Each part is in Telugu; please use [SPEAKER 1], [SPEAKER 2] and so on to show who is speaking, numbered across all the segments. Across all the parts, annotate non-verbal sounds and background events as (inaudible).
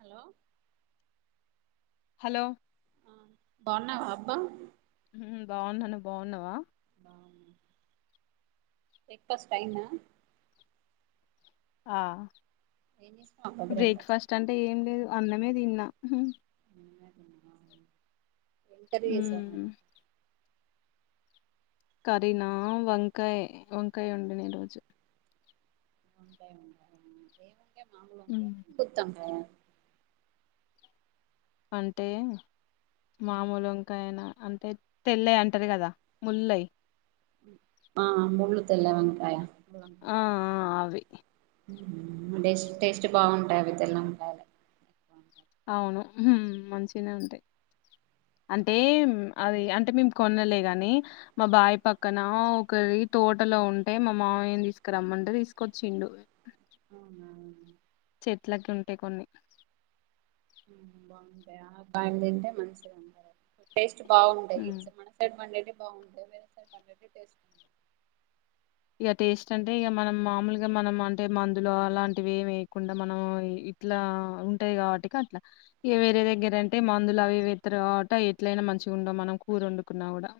[SPEAKER 1] హలో
[SPEAKER 2] హలో
[SPEAKER 1] ఆ బాగున్నావా అబ్బా
[SPEAKER 2] బాగున్నాను బాగున్నావా
[SPEAKER 1] బాగున్న బ్రేక్ఫాస్ట్ అయిందా
[SPEAKER 2] ఆ
[SPEAKER 1] ఏం చేసినావ్ అబ్బా
[SPEAKER 2] బ్రేక్ఫాస్ట్ అంటే ఏం లేదు అన్నమే తిన్నా
[SPEAKER 1] ఏం కర్రి చేసావు మరి
[SPEAKER 2] హ్మ్. కరీనా వంకాయ వంకాయ వండిన ఈ రోజు
[SPEAKER 1] వంకాయ వండావా ఏం
[SPEAKER 2] హ్మ్
[SPEAKER 1] వంకాయ గుత్తి వంకాయ
[SPEAKER 2] అంటే మామూలు వంకాయనా అంటే తెల్లయ అంటారు కదా ముల్లయి
[SPEAKER 1] ఆ ముళ్ళు తెల్ల వంకాయ ముల్లంకాయ
[SPEAKER 2] ఆ ఆ అవి
[SPEAKER 1] టేస్ట్ బాగుంటాయి అవి తెల్ల వంకాయలే
[SPEAKER 2] అవును మంచినే ఉంటాయి అంటే
[SPEAKER 1] మనం
[SPEAKER 2] అది అంటే అంటే మేము కొనలే గాని మా బాయ్ పక్కన ఒకరి తోటలో ఉంటే మా మావయ్య తీసుకు ఇక్కడ రమ్మంటే తీసుకొచ్చిండు
[SPEAKER 1] అవునా
[SPEAKER 2] చెట్లకి ఉంటాయి కొన్ని
[SPEAKER 1] ఉమ్ బాగుంటాయ బా తింటే మంచి గా టెస్ట్ బాగుంటాయి
[SPEAKER 2] హ్మ్
[SPEAKER 1] మన సైడ్ పండేవి బాగుంటాయి వేరే సైడ్స్
[SPEAKER 2] ఇక టేస్ట్ అంటే ఇక మనం మామూలుగా మనం అంటే మందులు అలాంటివి ఏమి వేయకుండా మనం ఇట్లా ఉంటాయి కాబట్టి అట్లా వేరే దగ్గర అంటే మందులు అవి వేత్తారు కాబట్టి ఎట్లయినా మంచి ఉ మనం కూర వండుకున్నా కూడా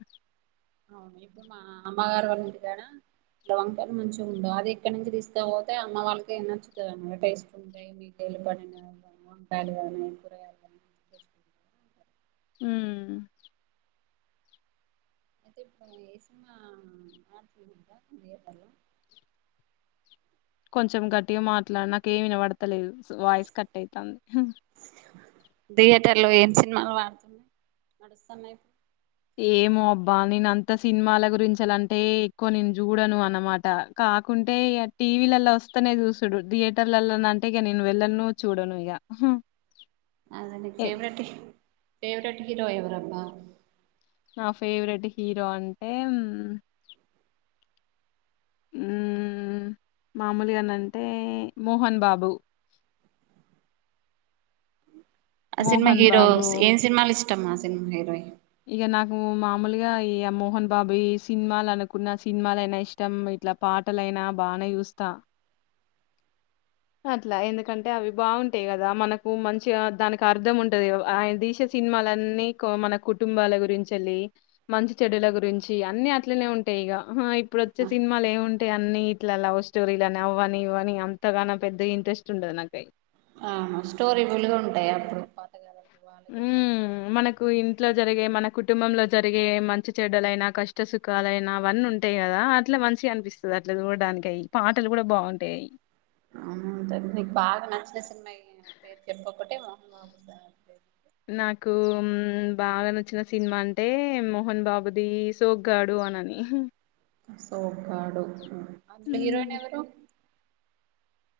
[SPEAKER 1] అవును ఎప్పుడు మా అమ్మగారు వాళ్ళా ఇంటి కాడ ల వంకాయలు మంచిగా ఉండవు అది ఇక్కడి నుంచి తీసుకపోతే అమ్మ వాళ్ళకి నచ్చుతుంది అన్న మాట టేస్ట్ ఉంటాయి లు పడిడుర (unintelligible)
[SPEAKER 2] హ్మ్
[SPEAKER 1] అయితే ఇప్పుడు ఏ సినిమా ఆడుతుందా థియేటర్ లో
[SPEAKER 2] కొంచెం గట్టిగా మాట్లాడి నాక ఏమి వినబడతలేదు వాయిస్ కట్ అయితంది
[SPEAKER 1] థియేటర్ లో ఏం సినిమాలు వాడుతున్నాయి నడుస్తున్నాయి
[SPEAKER 2] ఏమో అబ్బా నేన అంత సినిమాల గురించింటే ఎక్కువ నేను చూడను అన్న మాట కాకుంటే ఇ టీవీలలా వస్తేనే చూసుడు థియేటర్లల అంటే ఇక నేను వెళ్ళను చూడను ఇక హ
[SPEAKER 1] అదే నీ ఫవెట్ ఫేవరేట్ హీరో ఎవరబ్బా
[SPEAKER 2] నా ఫేవరెట్ హీరో అంటే
[SPEAKER 1] (inaudible)
[SPEAKER 2] మామూలుగా నం టే మోహన్ బాబు
[SPEAKER 1] ఆ సినిమా
[SPEAKER 2] మోహన్
[SPEAKER 1] హీరో
[SPEAKER 2] బాబు
[SPEAKER 1] ఏం సినిమాలు ఇష్టమా సినిమా హీరోయి
[SPEAKER 2] ఇక నాకు మామూలుగా ఈ మోహన్ బాబు సినిమా అనుకున్న సినిమాల అయినా ఇష్టం ఇట్లా పాటలైనా బానే చూస్తా అట్లా ఎందుకంటే అవి బాగుంటాయి కదా మనకు మంచిగా దానికి అర్ధం ఉంటాది ఆయన తీసే సినిమాలన్నీ మన కుటుంబాల గురించి వెళ్ళి మంచి చెడుల గురించి అన్ని అట్లనే ఉంటాయి ఇప్పుడు వచ్చే సినిమాలు ఏమి ఉంటాయి అన్ని ఇట్లా లవ్ స్టోరీ అని అవ్వని ఇవ్వని అంతగానం పెద్ద ఇంట్రెస్ట్ ఉండదు నాకై
[SPEAKER 1] ఆ స్టోరీ విలువ ఉంటాయా అప్పుడు అవళదదా (unintelligible)
[SPEAKER 2] హ్మ్. మనకు ఇంట్లో జరిగే మన కుటుంబంలో జరిగే మంచి చెడ్డలైనా కష్ట సుఖాలుైనా అవన్నీ ఉంటాయి కదా అట్లా మంచి అనిపిస్తుంది అట్లా చూడడానికి అవి పాటలు కూడా బాగుంటాయి
[SPEAKER 1] అవుంట నీకు బాగా నంచిన సినిమా పేరు చెప్ప ఒకటే మోహన్ బాబు
[SPEAKER 2] నాకు బాగా నచ్చిన సినిమా అంటే మోహన్ బాబుది సోక్గాడు పోనాని
[SPEAKER 1] సోకాడు అందులో
[SPEAKER 2] హ్మ్.
[SPEAKER 1] హీరోయిన్ ఎవరు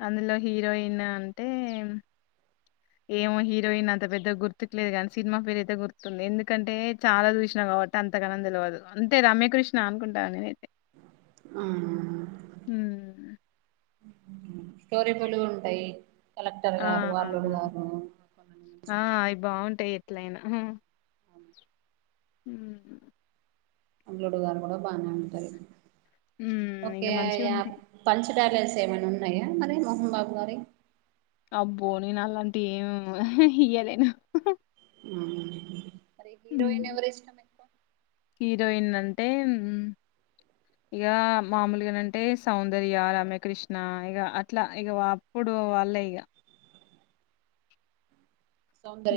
[SPEAKER 2] అందులో హీరోయిన్ అంటే ఏమో హీరోయిన్ అంత పెద్ద గుర్తుకు లేదు కానీ సినిమా ఫేర్ అయితే గుర్తుంది ఎందుకంటే చాలా చూసిన కాబట్టి అంతగాన తెలియదు అంతే రమ్య కృష్ణ అనుకుంటా అని
[SPEAKER 1] ఆ
[SPEAKER 2] హ్మ్.
[SPEAKER 1] స్టోరీ పొలుగు ఉంటాయి కలెక్టర్
[SPEAKER 2] ఆ
[SPEAKER 1] గారు అల్లుడు గారు
[SPEAKER 2] ఆ అవి బాగుంటాయి ఎట్లయినా హ్మ్
[SPEAKER 1] అల్లుడు గారు కూడా బానే అంటారు
[SPEAKER 2] హ్మ్ ఇగ
[SPEAKER 1] ఓకే
[SPEAKER 2] మంచిగుంటాయి
[SPEAKER 1] పంచ డలస్ ఏమైన్నా ఉన్నాయా మరి మోహన్ బాబు గారి
[SPEAKER 2] అబ్బో నేను అల్లాంటి ఏం ఇయ్యలేను హ్మ్
[SPEAKER 1] హీరోయిన్ ఎవరి ఇష్టం ఎ
[SPEAKER 2] హీరోయిన్ అంటే ఇక మామూలుగానంటే సౌందర్య రమకృష్ణ ఇక అట్లా ఇక అప్పుడు వాల్లే ఇగ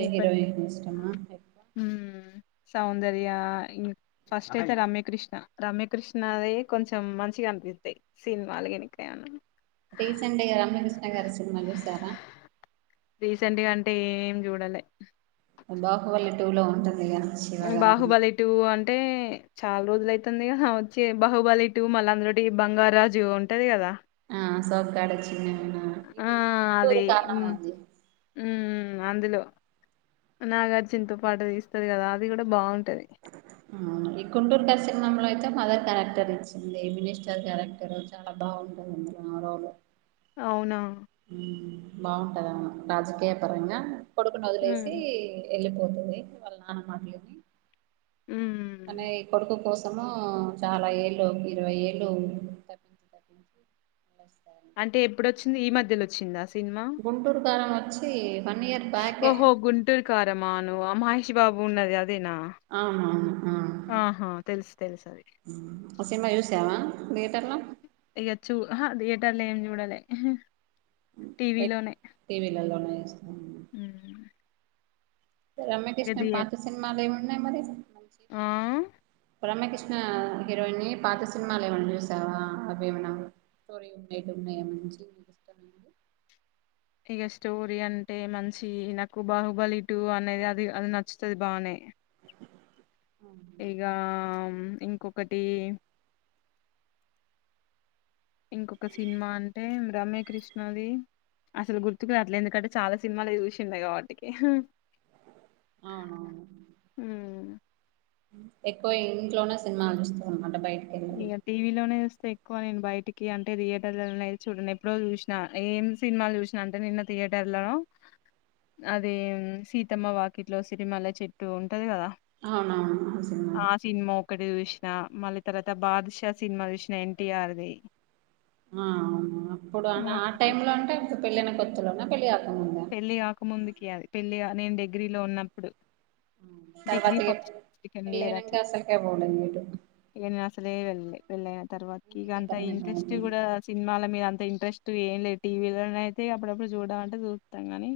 [SPEAKER 2] ఈ పట్
[SPEAKER 1] హీరోయిన్ ఇష్టమా ఎక్కువ
[SPEAKER 2] హ్మ్ సౌందర్య ఇం ఫస్ట్ అయితే రమ్యకృష్ణ రమ్యకృష్ణ అదే కొంచెం మంచిగా విద సినిమాల ఎనుకయాను
[SPEAKER 1] రీసెంట్ రమ్యకృష్ణ గారి సినిమా చూసారా
[SPEAKER 2] రీసెంట్గా అంటే ఏం చూడాలే
[SPEAKER 1] బాహబలి టూ లో ఉంటది కదా
[SPEAKER 2] బాహుబలిటు అన్ చాలా రోజులైతుందిగా వచ్చి బహుబలి టు మళ్ళా అందులోటి బంగార్రాజు ఉంటది కదా
[SPEAKER 1] ఆ సోగ్గాడెచిన్ని
[SPEAKER 2] ఆ అదే మ్
[SPEAKER 1] ఉంది
[SPEAKER 2] మ్ అందులో నాగార్జున్తో పాటు తీస్తాది కదా అది కూడా బాగున్
[SPEAKER 1] ఉమ్ ఈ గుంటూరు దశన్మామ్లె అే మదర్ క్యారెక్టర్ ఇచ్చింది మినస్టార్ క్యారెక్టర్ చాలా బాగుంటది అందులో ఆ రోల్
[SPEAKER 2] అవునా
[SPEAKER 1] ఉమ్ బాగుంటదమే రాజకీయ పరంగా కొడుకుని
[SPEAKER 2] హ్మ్.
[SPEAKER 1] వదిలేసి వెళ్ళిపోతుంది వాళ్ళ నాన్న మాటలిని
[SPEAKER 2] హ్మ్.
[SPEAKER 1] కానయి కొడుకు కోస్ ము చాలా ఏళ్ళు ఒక ఇరవై ఏళ్ళు తప్పించి తప్పించి
[SPEAKER 2] అంటే ఎప్పుడు వచ్చింది ఈ మధ్యలో వచ్చిందా సి
[SPEAKER 1] గుంటూరు కారం వచ్చి వన్ ఇయర్ బ్యాకే
[SPEAKER 2] ఓహో గుంటూరు కారమా ను మహేష్ బాబు ఉన్నది అది
[SPEAKER 1] ఆహ ఆ
[SPEAKER 2] ఆహా! తెలుసు తెలుసది.
[SPEAKER 1] ఆ సినిమా చూసావా లీటర్లా
[SPEAKER 2] ఇగ చూ ఆహా థియేటర్ ఏం జూడాలే
[SPEAKER 1] ఎ టీవీలలోనే చూస్తాం
[SPEAKER 2] హుమ్మ్
[SPEAKER 1] రమ్యకృష్ణ పాత సినిమాలు లేమున్నాయి మరి
[SPEAKER 2] ఆ!
[SPEAKER 1] రమ్యకృష్ణ ఆ హీరోయినీ పాత సినిమాలు లేమన్న జుసావా అవే మన స్టోరీ ఉన్నయిటు ఉన్నాయా మంచి మీకు ఇష్టమైంది
[SPEAKER 2] ఇగ స్టోరీ అంటే మంచి నాకు బాహుబలి టూ అనేది అది అది నచ్చుతది బానే ఇగా ఇంకొకటీ ఇంకొక సినిమా అంటే రమ్యకృష్ణది అసలు గుర్తుకురాట్లే ఎందుకంటే చాలా సినిమాలు చూసిండే కాబట్టికి
[SPEAKER 1] అవునవును
[SPEAKER 2] హ్మ్
[SPEAKER 1] ఎక్కువ ఇంట్లోనే సినిమాలు చూస్తా అంటే బయట
[SPEAKER 2] ఇగా టీవీలోనే ఎక్కువ నేను బయటికి అంటే థియేటర్లనేతే చూడను ఎప్పుడో చూసినా ఏం సినిమాలు చూసినా అంటే నిన్న థియేటర్లలో అది సీతమ్మ వాకిట్లో సిరిమల్ల చెట్టు ఉంటది కదా
[SPEAKER 1] అవునవును సినిమా
[SPEAKER 2] ఆ సినిమా ఒక్కటి చూసి ఆ మళ్ళీ తర్వాత బాదుషా సినిమా చూసిన ఎన్టీఆర్దిి
[SPEAKER 1] ఆ అవు అప్పుడు ఆ టైమ్ లో అంటే పెళ్ళైన కొత్తలోన పెళ్ళి గాక
[SPEAKER 2] పెళ్లి కాకముందుకి అది పెళ్లి గా నేను డిగ్రీలో ఉన్నప్పుడు
[SPEAKER 1] ఆ,
[SPEAKER 2] డిగ్రీ
[SPEAKER 1] తర్వాత ఇగ
[SPEAKER 2] ఫస్ట్ సెకండ్ ఇయర్
[SPEAKER 1] పెళ్ళైనంక
[SPEAKER 2] అట్లా
[SPEAKER 1] అసలుకే పోలేదు ఎటు
[SPEAKER 2] ఇగా నేను అసలే వెళ్ళలే పెళ్ళైన తర్వాతకి ఇక
[SPEAKER 1] ఇంటికే
[SPEAKER 2] అంత
[SPEAKER 1] పరిమితం
[SPEAKER 2] ఇంట్రెస్ట్ కూడా
[SPEAKER 1] అయిపోయిండు
[SPEAKER 2] సినిమాల మీద అంత ఇ ఇంట్రెస్ట్ ఏం లేదు టీవీలో అయితే అప్పుడప్పుడు చూడ అంటే చూస్తాం గానీ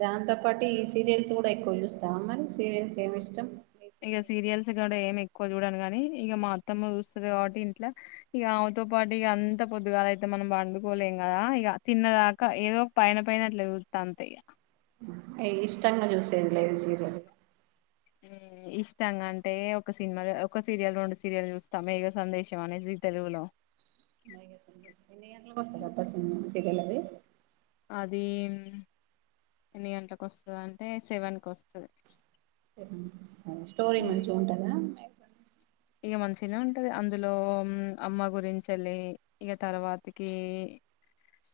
[SPEAKER 1] దాంతో పాటు ఈ సీరియల్స్ కూడా ఎక్కువ చూస్తావా మరి సీరియల్స్ ఏం ఇష్టం ఏ
[SPEAKER 2] ఇగా
[SPEAKER 1] సీరియల్
[SPEAKER 2] సీరియల్స్ ఏం ఎక్కువ చూడను కానీ ఇక మా అత్తమ్మ చూస్తుది కాబట్టి ఇంట్లా ఇక ఆమెతో పాటు ఇగా అంత పొద్దుగాల అయితే మనం పండుకోలేం కదా ఇక తిన్నదాకా ఏదో ఒక పైన పైన అట్లా సూత్త అంతే ఇక
[SPEAKER 1] ఏ ఇష్టంగా చూసేది లేదు సీరియల్
[SPEAKER 2] హ్మ్మ్ ఇష్టాంగా అంటే ఒక సినిమా ఒక సీరియల్ రెండు సీరియల్ చూస్తాం మేగ సందేశం అనేది జీ తెలుగులో
[SPEAKER 1] ఎన్ని గంట్లకు వస్తదా ఆ బస్సు (unintelligible) నుండి
[SPEAKER 2] అదీ ఎన్ని గంట్లకు వస్తధంటే సెవెన్కొస్తది.
[SPEAKER 1] స్టోరీ మంచిగుంటందా
[SPEAKER 2] ఇగ మంచిగనే ఉంటది, అందులో అమ్మ గురించెళ్ళి ఇగ తర్వాతకి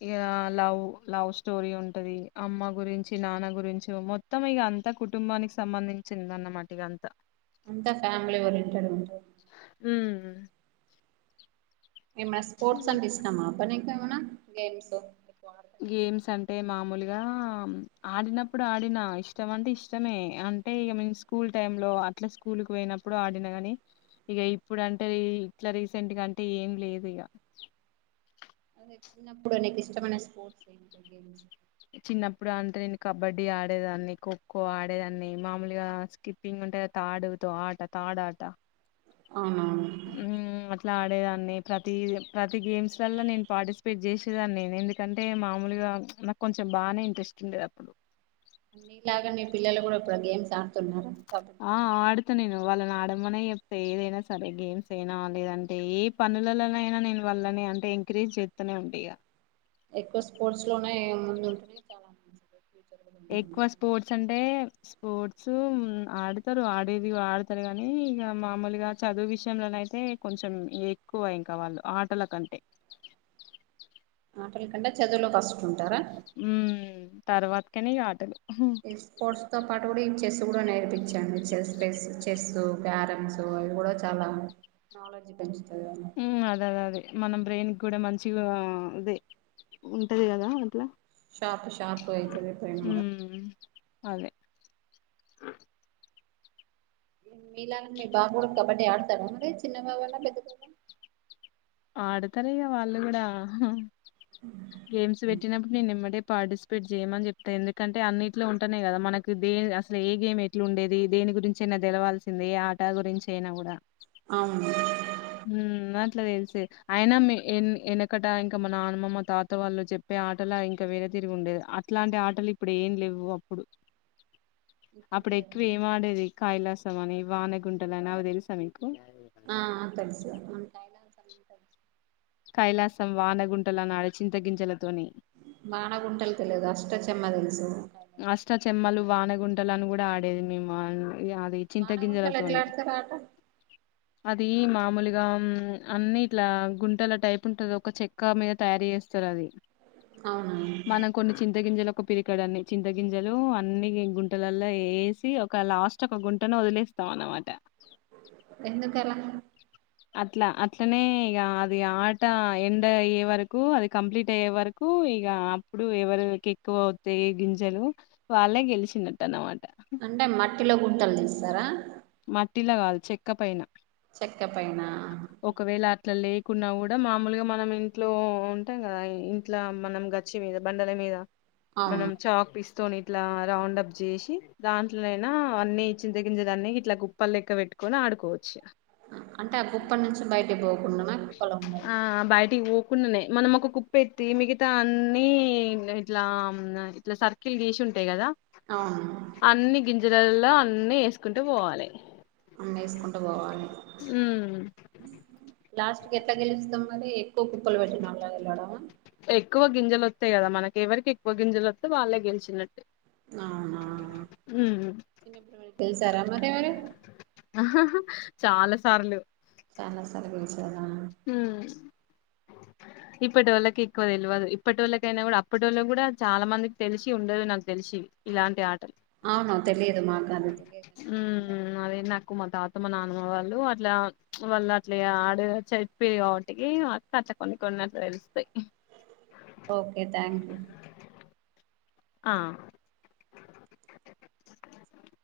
[SPEAKER 2] ఇగా లవ్ లవ్ స్టోరీ ఉంటది, అమ్మ గురించి నాన్న గురించి మొత్తం ఇగ అంత కుటుంబానికి సంబంధించిందన్నమాట ఇగ అంతా
[SPEAKER 1] అంతా ఫ్యామిలీ ఓరియెంటెడ్ గు
[SPEAKER 2] ఉమ్ ఉ
[SPEAKER 1] ఏమ్మ స్పోర్ట్స్ అంటె ఇష్టమా అబ్బ నీకేమన్న గేమ్స్ ఆడతావా
[SPEAKER 2] గేమ్స్ అంటే మామూలుగా ఆడినప్పుడు ఆడినా ఇష్టం అంటే ఇష్టమే అన్ అంటే ఇగ మేం స్కూల్ టైమ్ లో అట్ల స్కూల్ కు పోయినప్పుడు ఆడిన గని ఇగ ఇప్పుడంటే ఈ ఇట్లా రీసెంట్ గ అంటే ఏం లేదు ఇగ.
[SPEAKER 1] అదే చిన్నప్పుడు నీకు ఇష్టమైన స్పోర్ట్స్ ఎంటివి గేమ్స్
[SPEAKER 2] చిన్నప్పుడంటే నేను కబడ్డీ ఆడేదాన్ని, ఖోఖో ఆడేదాన్ని, మామూలుగా స్కిప్పింగ్ అంటే తాడుతో ఆట, తాడాట
[SPEAKER 1] అవునవును
[SPEAKER 2] ఉమ్ అట్ల్ ట్లా ఆడేదాన్ని ప్రతీది ప్రతి గేమ్స్ లల్ల నేను పార్టిసిపేట్ చేసేదాన్ని, ఎందుకంటే మామూలుగా నాకొంచెం బానే ఇంట్రెస్ట్ ఉండేదప్పుడు.
[SPEAKER 1] మీ లాగ మి పిల్లలు గూడ ఇప్పుడు గేమ్స్ ఆడుతున్నర? కబడ్
[SPEAKER 2] ప్త నేను వాళ్ళనాడమనే చెప్త ఏదైనా సరే, గేమ్స్ అయినా లేదంటే ఏ పనులళ్ళ నయినా నేను వల్లనే అంటే ఎంకరేజ్ చేత్తనే ఉంట ఇగ
[SPEAKER 1] ఎక్కువ స్పోర్ట్స్ లోనే ముందుంటరా? ఇగ చాలా (inaudible)
[SPEAKER 2] ఎక్కువ స్పోర్ట్స్ అంటే స్పోర్ట్స్ ఆడతరు ఆడేది ఆడతరు గనీ ఇగ మామూలుగా చదువు విషయంలనైతే కొంచెం ఎక్కువ ఇంక వాళ్ళు ఆటల కంటే
[SPEAKER 1] ఆటల కంటే చదువులో ఫస్టూంటరా?
[SPEAKER 2] ఉమ్ తర్వాత్కనే ఆటలు
[SPEAKER 1] ఇ స్పోర్ట్స్ తో పాటు గుడ ఇవి చెస్ గూడ నేర్పించాను చెస్ పెస్ చెస్సు క్యారమ్స్ అవి గూడా చాలా నాలెడ్జ్ పెంచు
[SPEAKER 2] ఉమ్ అదదదే మనం బ్రెయిన్ గ్గుడ మంచిగా అదే ఉంటది గదా అట్ల
[SPEAKER 1] షాపు షార్పుగయితది బ్రెయిన్ గూడ
[SPEAKER 2] ఉమ్ అదే
[SPEAKER 1] ఉమ్ మీలానే మీ బాబు గుడ కబడ్డీ ఆడతడా మరి చిన్న బవన్నా పెద్ద బాబన్
[SPEAKER 2] ఆడతరిగ వాళ్ళు గుడా, గేమ్స్ పెట్టినప్పుడు నేనేంబటె పార్టిసిపేట్ జేయమని చెప్త ఎందుకంటే అన్నిట్లో ఉంటనే గదా మనకి దే అసలు ఏ గేమ్ ఎట్లు ఉండేది దేని ని గురించి అయినా తెెలవాల్సిందే ఏ ఆట గురించి అయినా గూడ.
[SPEAKER 1] అవును
[SPEAKER 2] ఉమ్ అట్ల తెలుసు తె అయినా మి ఎనకట ఇంక మ నాన్నమ్మ మా తాత వాళ్ళు చెప్పే ఆటలా ఇంకా వేరే తీరుగుండేది అట్లాంటి ఆటలు ఇప్పుడేం లేవు అప్పుడు
[SPEAKER 1] ఇప్పుడు లేదా
[SPEAKER 2] అప్పుడెక్కువ ఏం ఆడేది కైలాసం అని, వానగుంటలని అవి దెల్స మిక్
[SPEAKER 1] ఆ తెలుసు
[SPEAKER 2] కైలాసం, వానగుంటలనాడ చింత గింజల
[SPEAKER 1] వాన గుంటలు తెలిదు అష్ట చెమ్మ తెలుసు
[SPEAKER 2] అష్ట చెమ్మలు వానగుంటలను గూడ ఆడేది మేము ఇగ ఆది చింత
[SPEAKER 1] వానగుంటలు ఎట్లా
[SPEAKER 2] గింజలతోని
[SPEAKER 1] ఆడతారు ఆట
[SPEAKER 2] అదీ మామూలుగ అన్ని ఇట్లా గుంటల టైప్ ఉంటది ఒక చెక్క మీద తయారు జే స్తరది
[SPEAKER 1] అవునా
[SPEAKER 2] మనం కొన్ని చింత గింజల ఒక పిరికడ్ అన్ని చింత గింజలు అన్ని గుంటలలో వేసి ఒక లాస్ట్ ఒక గుంటను వదిలేస్త స్త అన్నమాట
[SPEAKER 1] ఎందుకలా
[SPEAKER 2] అట్లా అట్లనే ఇక అది ఆట ఎండ్ అయ్యే వరకు అది కంప్లీట్ అయ్యే వరకు ఇక అప్పుడు ఎవరికి ఎక్కువ అవుతాయి గింజలు వాళ్ళే గెలిచినట్టు అనమాట
[SPEAKER 1] అంటే మట్టిలో గుంటలు తీస్తారా
[SPEAKER 2] మట్టిలా కాదు చెక్క పైన
[SPEAKER 1] చెక్క పైన
[SPEAKER 2] ఒకవేళ అట్లా లే కున్నా కూడా మామూలుగా మనం ఇంట్లో ఉంటాం కదా ఇంట్ల మనం గచ్చి మీద బండల మీద
[SPEAKER 1] అవును
[SPEAKER 2] మనం చా పస్త త ఇట్లా రౌండ్ అప్ చేసి దాంట్లోనా అన్ని చింత గంజలు అన్ని ఇట్లా కుప్పల్ లెక్క పెట్టుకొని ఆడుకోవచ్చు
[SPEAKER 1] అంటే ఆ గుప్ప నుంచి బయట పో
[SPEAKER 2] ఆ బయటి మనం ఒక కుప్ప ఎత్తి మిగతా అన్ని ఇట్లా ఇట్లా సర్కిల్ తీసి అంతయి కదా
[SPEAKER 1] అవును
[SPEAKER 2] గజలల్లో అన్ని వేసుకుంటూ పోవాలి
[SPEAKER 1] వేసుకుంటూ పోవాలి
[SPEAKER 2] మ్మ్
[SPEAKER 1] లాస్ట్ కి ఎలా గెలుస్తాం మరి ఎక్కువ కుప్పలు పెట్టినంలా వెళ్లడం
[SPEAKER 2] ఎక్కువ గింజలు వస్తాయి కదా మనకి ఎవరికి ఎక్కువ గింజలు వస్తే వాళ్ళే గెలిచినట్టు
[SPEAKER 1] అవునా
[SPEAKER 2] మ్మ్
[SPEAKER 1] తెలుసా రా మరి అ వరి
[SPEAKER 2] ఆ చాలా సార్లు
[SPEAKER 1] చాలా సార్లు కలిసారా
[SPEAKER 2] మ్మ్ ఇప్పటోళ్ళకి ఎక్కువ తెల్వదు ఇప్పటోళ్ళకి అయినా కూడా అప్పటోళ్ళకి కూడా చాలా మందికి తెలిసి ఉండదు నాకు తెలిసి సి ఇలాంటి ఆటల్
[SPEAKER 1] అవును తెలియదు మాకు అది తెలియకనే మిమ్మల్ని
[SPEAKER 2] మ్మ్ అది కువ మా తాత మా నాన్నమ్మ వాళ్ళు అట్లా వాళ్ళు అట్లా ఆడ చెప్పి వాటికి కొన్ని అట్ల తెలుస్తాయ్
[SPEAKER 1] ఓకే థ్యాంక్ యూ
[SPEAKER 2] ఆ